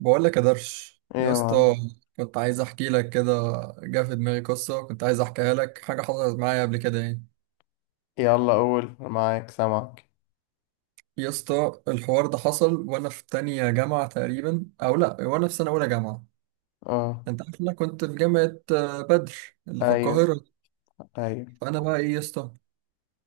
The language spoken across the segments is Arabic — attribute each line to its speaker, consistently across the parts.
Speaker 1: بقول لك يا درش
Speaker 2: ايه
Speaker 1: يا
Speaker 2: يا
Speaker 1: اسطى
Speaker 2: معلم؟
Speaker 1: مم. كنت عايز احكي لك كده. جه في دماغي قصه كنت عايز احكيها لك، حاجه حصلت معايا قبل كده يعني.
Speaker 2: يلا قول، أنا معاك سامعك.
Speaker 1: يا اسطى الحوار ده حصل وانا في تانية جامعه تقريبا، او لا وانا في سنه اولى جامعه.
Speaker 2: اه.
Speaker 1: انت عارف إن انا كنت في جامعه بدر اللي في
Speaker 2: ايوه.
Speaker 1: القاهره.
Speaker 2: ايوه.
Speaker 1: فانا بقى ايه يا اسطى،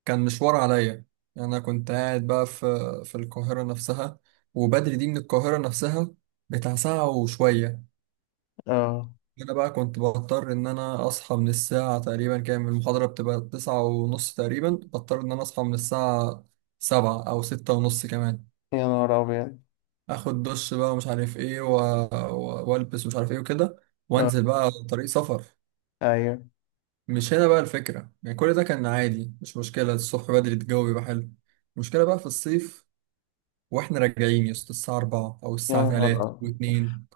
Speaker 1: كان مشوار عليا. يعني انا كنت قاعد بقى في القاهره نفسها، وبدر دي من القاهره نفسها، بتاع ساعه وشويه.
Speaker 2: اه،
Speaker 1: انا بقى كنت بضطر ان انا اصحى من الساعة تقريبا كام، المحاضرة بتبقى 9:30 تقريبا، بضطر ان انا اصحى من الساعة سبعة او 6:30 كمان.
Speaker 2: يا نهار ابيض.
Speaker 1: اخد دش بقى ومش عارف ايه والبس ومش عارف ايه وكده، وانزل
Speaker 2: اه،
Speaker 1: بقى طريق سفر.
Speaker 2: ايوه،
Speaker 1: مش هنا بقى الفكرة يعني، كل ده كان عادي مش مشكلة، الصبح بدري الجو بيبقى حلو. المشكلة بقى في الصيف، واحنا راجعين يا اسطى الساعة أربعة أو
Speaker 2: يا
Speaker 1: الساعة تلاتة
Speaker 2: نهار
Speaker 1: واتنين.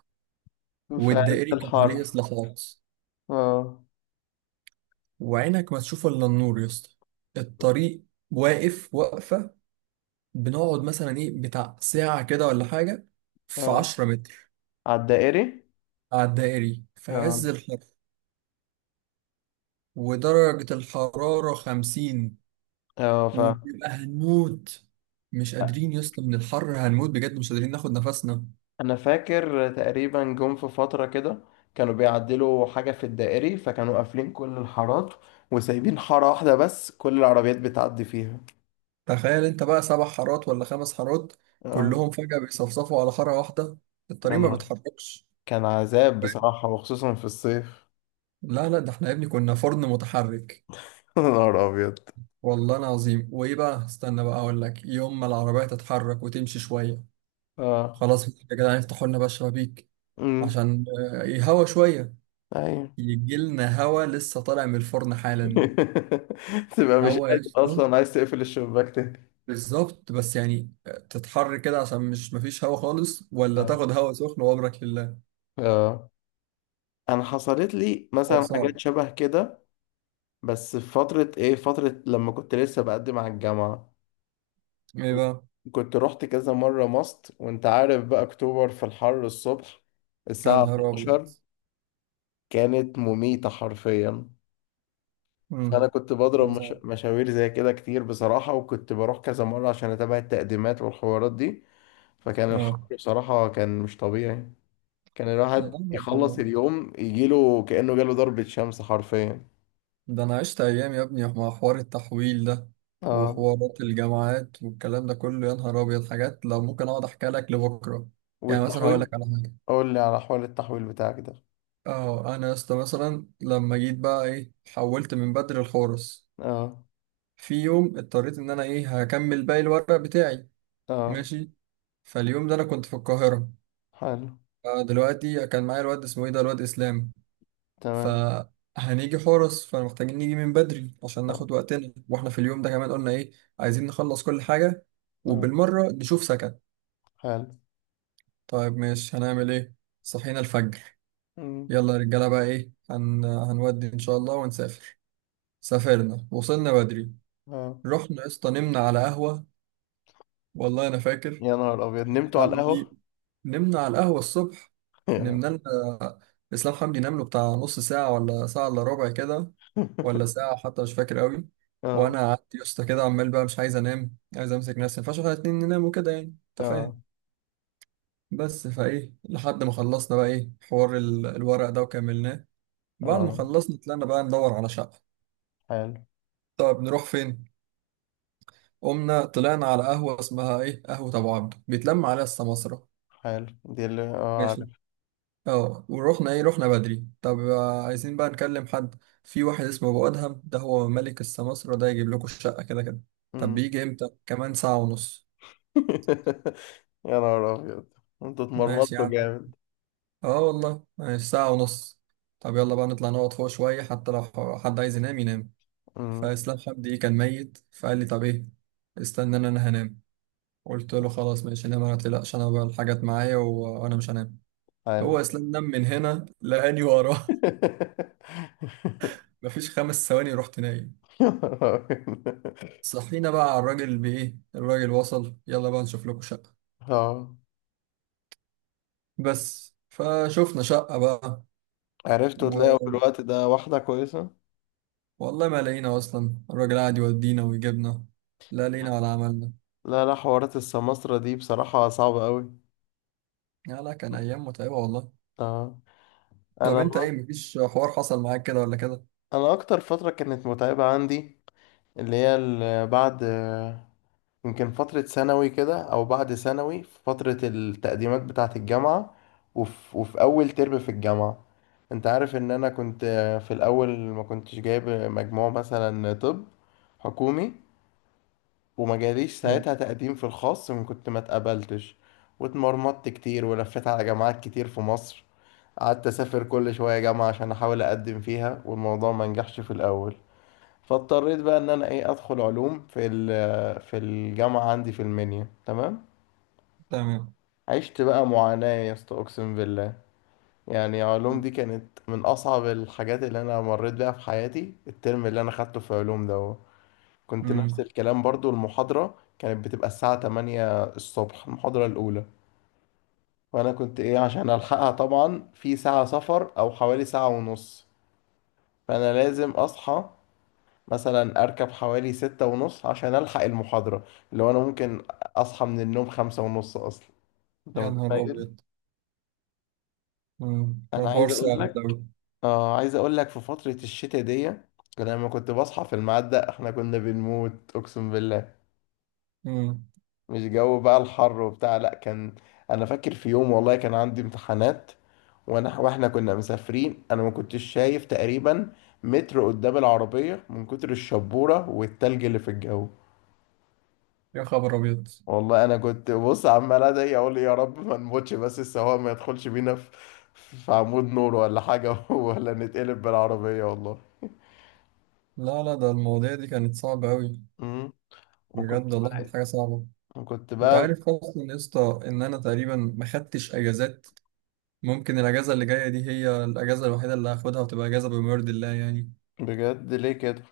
Speaker 2: ابيض في عز
Speaker 1: والدائري كان عليه
Speaker 2: الحر.
Speaker 1: إصلاحات،
Speaker 2: اه.
Speaker 1: وعينك ما تشوف الا النور يا اسطى. الطريق واقف واقفه، بنقعد مثلا ايه بتاع ساعه كده ولا حاجه في
Speaker 2: اه،
Speaker 1: 10 متر،
Speaker 2: على الدائري.
Speaker 1: على الدائري في
Speaker 2: اه.
Speaker 1: عز الحر ودرجه الحراره 50،
Speaker 2: اه،
Speaker 1: وبيبقى هنموت. مش قادرين يا اسطى من الحر، هنموت بجد مش قادرين ناخد نفسنا.
Speaker 2: انا فاكر تقريبا جم في فترة كده، كانوا بيعدلوا حاجة في الدائري، فكانوا قافلين كل الحارات وسايبين حارة واحدة بس كل العربيات بتعدي فيها.
Speaker 1: تخيل انت بقى، سبع حارات ولا خمس حارات
Speaker 2: اه،
Speaker 1: كلهم فجاه بيصفصفوا على حاره واحده،
Speaker 2: يا
Speaker 1: الطريق ما
Speaker 2: نهار،
Speaker 1: بيتحركش.
Speaker 2: كان عذاب
Speaker 1: فاهم؟
Speaker 2: بصراحة وخصوصا في الصيف.
Speaker 1: لا لا ده احنا يا ابني كنا فرن متحرك
Speaker 2: يا نهار ابيض.
Speaker 1: والله العظيم. وايه بقى، استنى بقى اقول لك، يوم ما العربيه تتحرك وتمشي شويه،
Speaker 2: اه.
Speaker 1: خلاص يا جدعان افتحوا لنا بقى الشبابيك
Speaker 2: امم.
Speaker 1: عشان يهوى شويه،
Speaker 2: ايوه.
Speaker 1: يجي لنا هوا لسه طالع من الفرن حالا.
Speaker 2: تبقى مش
Speaker 1: هوا يا
Speaker 2: قادر
Speaker 1: اسطى
Speaker 2: اصلا عايز تقفل الشباك تاني.
Speaker 1: بالظبط، بس يعني تتحر كده، عشان مش مفيش هوا خالص، ولا
Speaker 2: اه.
Speaker 1: تاخد هوا سخن وابرك لله.
Speaker 2: اه، انا حصلت لي
Speaker 1: حوار
Speaker 2: مثلا
Speaker 1: صعب.
Speaker 2: حاجات شبه كده، بس في فترة ايه، فترة لما كنت لسه بقدم على الجامعة.
Speaker 1: ايه
Speaker 2: كنت
Speaker 1: بقى.
Speaker 2: كنت رحت كذا مرة ماست، وانت عارف بقى اكتوبر في الحر الصبح،
Speaker 1: يا
Speaker 2: الساعة
Speaker 1: نهار ابيض.
Speaker 2: 12 كانت مميتة حرفيا. فانا
Speaker 1: امم
Speaker 2: كنت بضرب
Speaker 1: حوار
Speaker 2: مش...
Speaker 1: صعب.
Speaker 2: مشاوير زي كده كتير بصراحة، وكنت بروح كذا مرة عشان اتابع التقديمات والحوارات دي. فكان الحر
Speaker 1: اه
Speaker 2: بصراحة كان مش طبيعي. كان الواحد
Speaker 1: لا،
Speaker 2: يخلص اليوم يجيله كأنه جاله ضربة شمس حرفيا.
Speaker 1: ده انا عشت ايام يا ابني مع حوار التحويل ده،
Speaker 2: اه،
Speaker 1: وحوارات الجامعات والكلام ده كله، يا نهار ابيض حاجات لو ممكن اقعد احكي لك لبكره. يعني مثلا هقول
Speaker 2: والتحويل،
Speaker 1: لك على حاجه.
Speaker 2: قول لي على حوار التحويل بتاعك ده.
Speaker 1: اه انا يا اسطى مثلا لما جيت بقى ايه، حولت من بدر الحورس.
Speaker 2: اه.
Speaker 1: في يوم اضطريت ان انا ايه، هكمل باقي الورق بتاعي،
Speaker 2: اه.
Speaker 1: ماشي. فاليوم ده انا كنت في القاهره.
Speaker 2: حلو.
Speaker 1: دلوقتي كان معايا الواد اسمه ايه ده، الواد اسلام.
Speaker 2: تمام.
Speaker 1: فهنيجي حورس، فمحتاجين نيجي من بدري عشان
Speaker 2: اه.
Speaker 1: ناخد وقتنا، واحنا في اليوم ده كمان قلنا ايه، عايزين نخلص كل حاجة
Speaker 2: اه.
Speaker 1: وبالمرة نشوف سكن.
Speaker 2: حلو.
Speaker 1: طيب ماشي، هنعمل ايه. صحينا الفجر،
Speaker 2: مم.
Speaker 1: يلا يا رجالة بقى ايه هنودي ان شاء الله ونسافر. سافرنا وصلنا بدري،
Speaker 2: اه،
Speaker 1: رحنا يا اسطى نمنا على قهوة. والله انا فاكر،
Speaker 2: يا نهار أبيض نمتوا على
Speaker 1: حمدي،
Speaker 2: القهوة.
Speaker 1: نمنا على القهوة الصبح.
Speaker 2: اه.
Speaker 1: نمنا لنا، اسلام حمدي نام له بتاع نص ساعة ولا ساعة الا ربع كده، ولا ساعة حتى مش فاكر قوي.
Speaker 2: اه.
Speaker 1: وأنا قعدت يا اسطى كده عمال بقى مش عايز أنام، عايز أمسك نفسي، ما ينفعش إحنا الاتنين ننام وكده يعني، أنت
Speaker 2: اه.
Speaker 1: فاهم. بس فإيه، لحد ما خلصنا بقى إيه حوار الورق ده وكملناه. بعد ما
Speaker 2: آه.
Speaker 1: خلصنا طلعنا بقى ندور على شقة.
Speaker 2: حلو.
Speaker 1: طب نروح فين؟ قمنا طلعنا على قهوة اسمها إيه، قهوة أبو عبده بيتلم عليها السماسرة،
Speaker 2: حلو دي اللي اه
Speaker 1: ماشي.
Speaker 2: عارف.
Speaker 1: اه ورحنا ايه، رحنا بدري. طب عايزين بقى نكلم حد، في واحد اسمه ابو ادهم ده، هو ملك السماسرة، ده يجيب لكم الشقة كده كده. طب
Speaker 2: مم.
Speaker 1: بيجي امتى، كمان ساعة ونص.
Speaker 2: يا نهار أبيض، انتوا
Speaker 1: ماشي يا
Speaker 2: اتمرمطتوا
Speaker 1: عم،
Speaker 2: جامد.
Speaker 1: اه والله ماشي ساعة ونص. طب يلا بقى نطلع نقعد فوق شوية، حتى لو حد عايز ينام ينام.
Speaker 2: مم.
Speaker 1: فإسلام حمدي كان ميت، فقال لي طب إيه، استناني أنا، أنا هنام. قلت له خلاص ماشي نام ما تقلقش، أنا بقى الحاجات معايا، وأنا مش هنام.
Speaker 2: حلو.
Speaker 1: هو إسلام نام، من هنا لقاني وراه. مفيش 5 ثواني رحت نايم. صحينا بقى على الراجل بإيه، الراجل وصل، يلا بقى نشوف لكم شقة.
Speaker 2: اه،
Speaker 1: بس فشوفنا شقة
Speaker 2: عرفت تلاقوا في
Speaker 1: بقى.
Speaker 2: الوقت ده واحدة كويسة؟
Speaker 1: والله ما لقينا اصلا، الراجل قاعد يودينا ويجيبنا، لا لقينا ولا عملنا.
Speaker 2: لا، لا، حوارات السماسرة دي بصراحة صعبة قوي.
Speaker 1: لا لا كان ايام متعبه والله.
Speaker 2: اه،
Speaker 1: طب
Speaker 2: انا
Speaker 1: انت ايه، مفيش حوار حصل معاك كده ولا كده.
Speaker 2: انا اكتر فترة كانت متعبة عندي، اللي هي بعد، يمكن فترة ثانوي كده او بعد ثانوي، في فترة التقديمات بتاعة الجامعة. وفي اول ترم في الجامعة. انت عارف ان انا كنت في الاول ما كنتش جايب مجموع مثلا، طب حكومي، وما جاليش
Speaker 1: لا.
Speaker 2: ساعتها تقديم في الخاص، من كنت ما اتقبلتش واتمرمطت كتير ولفيت على جامعات كتير في مصر، قعدت اسافر كل شوية جامعة عشان احاول اقدم فيها والموضوع ما نجحش في الاول. فاضطريت بقى ان انا ايه ادخل علوم في في الجامعة عندي في المنيا. تمام،
Speaker 1: تمام.
Speaker 2: عشت بقى معاناة يا اسطى اقسم بالله. يعني علوم دي كانت من اصعب الحاجات اللي انا مريت بيها في حياتي. الترم اللي انا خدته في علوم ده كنت نفس
Speaker 1: امم.
Speaker 2: الكلام برضو، المحاضرة كانت بتبقى الساعة 8 الصبح المحاضرة الأولى. وأنا كنت إيه عشان ألحقها طبعا في ساعة سفر أو حوالي ساعة ونص، فأنا لازم أصحى مثلا أركب حوالي ستة ونص عشان ألحق المحاضرة. اللي هو أنا ممكن أصحى من النوم خمسة ونص أصلا. أنت
Speaker 1: يا نهار
Speaker 2: متخيل؟
Speaker 1: ابيض. ده
Speaker 2: أنا
Speaker 1: الحوار
Speaker 2: عايز أقول
Speaker 1: صعب
Speaker 2: لك،
Speaker 1: قوي.
Speaker 2: عايز أقول لك في فترة الشتاء دي لما كنت بصحى في الميعاد ده إحنا كنا بنموت أقسم بالله.
Speaker 1: امم.
Speaker 2: مش جو بقى الحر وبتاع، لا، كان انا فاكر في يوم والله كان عندي امتحانات، واحنا كنا مسافرين، انا ما كنتش شايف تقريبا متر قدام العربية من كتر الشبورة والتلج اللي في الجو.
Speaker 1: يا خبر ابيض.
Speaker 2: والله انا كنت بص عمال ادعي اقول يا رب ما نموتش، بس السواق ما يدخلش بينا في عمود نور ولا حاجة ولا نتقلب بالعربية والله.
Speaker 1: لا لا ده المواضيع دي كانت صعبه قوي،
Speaker 2: امم وكنت
Speaker 1: بجد والله كانت
Speaker 2: بقى
Speaker 1: حاجه صعبه.
Speaker 2: وكنت
Speaker 1: انت
Speaker 2: بقى
Speaker 1: عارف اصلا يا اسطى ان انا تقريبا ما خدتش اجازات، ممكن الاجازه اللي جايه دي هي الاجازه الوحيده اللي هاخدها، وتبقى اجازه بما يرضي الله يعني،
Speaker 2: بجد ليه كده.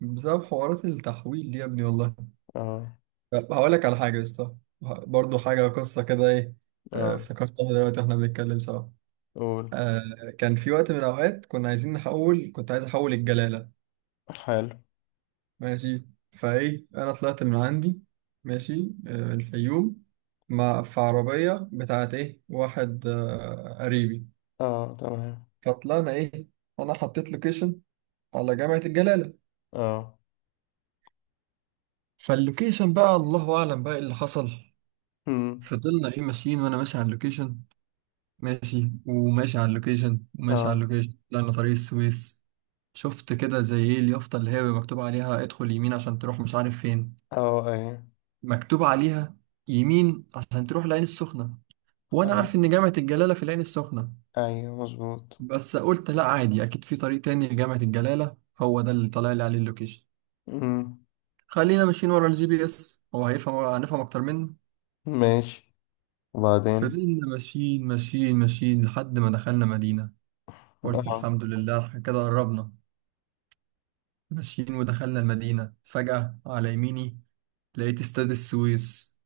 Speaker 1: بسبب حوارات التحويل دي يا ابني والله.
Speaker 2: اه.
Speaker 1: طب هقول لك على حاجة يا اسطى، برضه حاجة قصة كده ايه.
Speaker 2: اه.
Speaker 1: افتكرتها دلوقتي واحنا بنتكلم سوا.
Speaker 2: قول.
Speaker 1: آه، كان في وقت من الأوقات كنا عايزين نحول، كنت عايز أحول الجلالة،
Speaker 2: حلو.
Speaker 1: ماشي. فايه أنا طلعت من عندي ماشي، الفيوم، مع في عربية بتاعت ايه واحد قريبي.
Speaker 2: اه. تمام.
Speaker 1: فطلعنا ايه، أنا حطيت لوكيشن على جامعة الجلالة.
Speaker 2: اه.
Speaker 1: فاللوكيشن بقى الله أعلم بقى إيه اللي حصل.
Speaker 2: امم.
Speaker 1: فضلنا ايه ماشيين، وأنا ماشي على اللوكيشن، ماشي وماشي على اللوكيشن وماشي على
Speaker 2: اه.
Speaker 1: اللوكيشن، طلعنا طريق السويس. شفت كده زي ايه اليافطة اللي هي مكتوب عليها، ادخل يمين عشان تروح مش عارف فين،
Speaker 2: اه. ايوه.
Speaker 1: مكتوب عليها يمين عشان تروح العين السخنة، وانا
Speaker 2: حلو.
Speaker 1: عارف ان جامعة الجلالة في العين السخنة.
Speaker 2: ايوه، مظبوط.
Speaker 1: بس قلت لا عادي، اكيد في طريق تاني لجامعة الجلالة، هو ده اللي طلع لي عليه اللوكيشن.
Speaker 2: امم.
Speaker 1: خلينا ماشيين ورا الجي بي اس، هو هيفهم، هنفهم اكتر منه.
Speaker 2: ماشي، وبعدين.
Speaker 1: فضلنا ماشيين ماشيين ماشيين لحد ما دخلنا مدينة، قلت
Speaker 2: اه.
Speaker 1: الحمد لله إحنا كده قربنا. ماشيين ودخلنا المدينة، فجأة على يميني لقيت استاد السويس.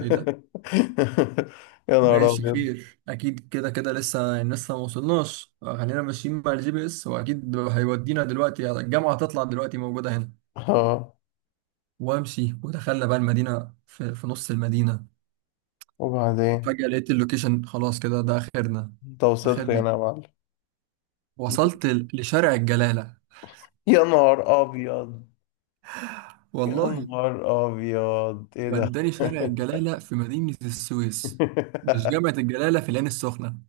Speaker 1: ايه ده؟
Speaker 2: يا نهار
Speaker 1: ماشي
Speaker 2: ابيض.
Speaker 1: خير، اكيد كده كده لسه يعني، لسه ما وصلناش. خلينا ماشيين مع الجي بي اس، واكيد هيودينا دلوقتي يعني الجامعة هتطلع دلوقتي موجودة هنا.
Speaker 2: اه،
Speaker 1: وامشي، ودخلنا بقى المدينة في نص المدينة،
Speaker 2: وبعدين،
Speaker 1: فجأة لقيت اللوكيشن، خلاص كده ده اخرنا.
Speaker 2: انت وصلت
Speaker 1: اخرنا،
Speaker 2: هنا يا معلم؟
Speaker 1: وصلت لشارع الجلالة،
Speaker 2: يا نهار ابيض. يا
Speaker 1: والله.
Speaker 2: نهار ابيض ايه ده؟
Speaker 1: وداني شارع الجلالة في مدينة السويس، مش جامعة الجلالة في العين السخنة.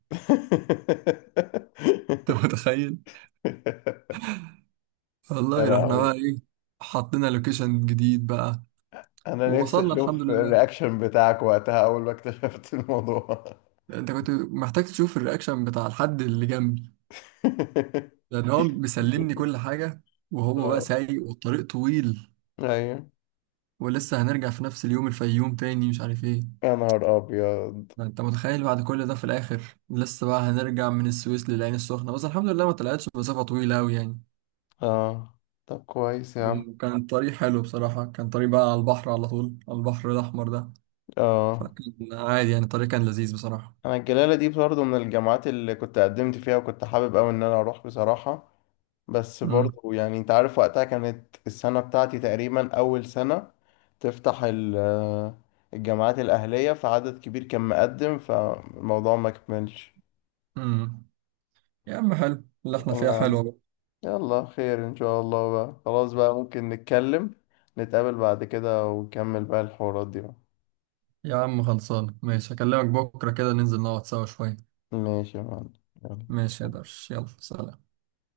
Speaker 1: انت متخيل؟
Speaker 2: يا
Speaker 1: والله رحنا بقى
Speaker 2: لهوي.
Speaker 1: ايه، حطينا لوكيشن جديد بقى،
Speaker 2: انا نفسي
Speaker 1: ووصلنا الحمد
Speaker 2: اشوف
Speaker 1: لله.
Speaker 2: الرياكشن بتاعك وقتها اول ما اكتشفت الموضوع.
Speaker 1: انت كنت محتاج تشوف الرياكشن بتاع الحد اللي جنبي، لان هو بيسلمني كل حاجه، وهو بقى
Speaker 2: اه.
Speaker 1: سايق والطريق طويل،
Speaker 2: ايوه.
Speaker 1: ولسه هنرجع في نفس اليوم الفيوم تاني مش عارف ايه.
Speaker 2: يا نهار ابيض.
Speaker 1: ما انت متخيل، بعد كل ده في الاخر لسه بقى هنرجع من السويس للعين السخنه، بس الحمد لله ما طلعتش مسافه طويله قوي يعني.
Speaker 2: اه، طب كويس يا عم.
Speaker 1: وكان الطريق حلو بصراحه، كان طريق بقى على البحر على طول، على البحر الاحمر ده،
Speaker 2: اه،
Speaker 1: فكان عادي يعني الطريق كان لذيذ بصراحه.
Speaker 2: انا الجلاله دي برضه من الجامعات اللي كنت قدمت فيها، وكنت حابب قوي ان انا اروح بصراحه. بس
Speaker 1: امم.
Speaker 2: برضه يعني، انت عارف وقتها كانت السنه بتاعتي تقريبا اول سنه تفتح الجامعات الاهليه، فعدد كبير كان مقدم، فالموضوع ما كملش.
Speaker 1: امم. يا عم حلو اللي احنا فيها حلوة بقى.
Speaker 2: يلا، خير ان شاء الله بقى، خلاص بقى، ممكن نتكلم، نتقابل بعد كده ونكمل بقى الحوارات دي بقى.
Speaker 1: يا عم خلصان ماشي، هكلمك بكرة كده ننزل نقعد سوا شوية.
Speaker 2: ماشي يا معلم.
Speaker 1: ماشي يا
Speaker 2: يلا.
Speaker 1: درش، يلا سلام.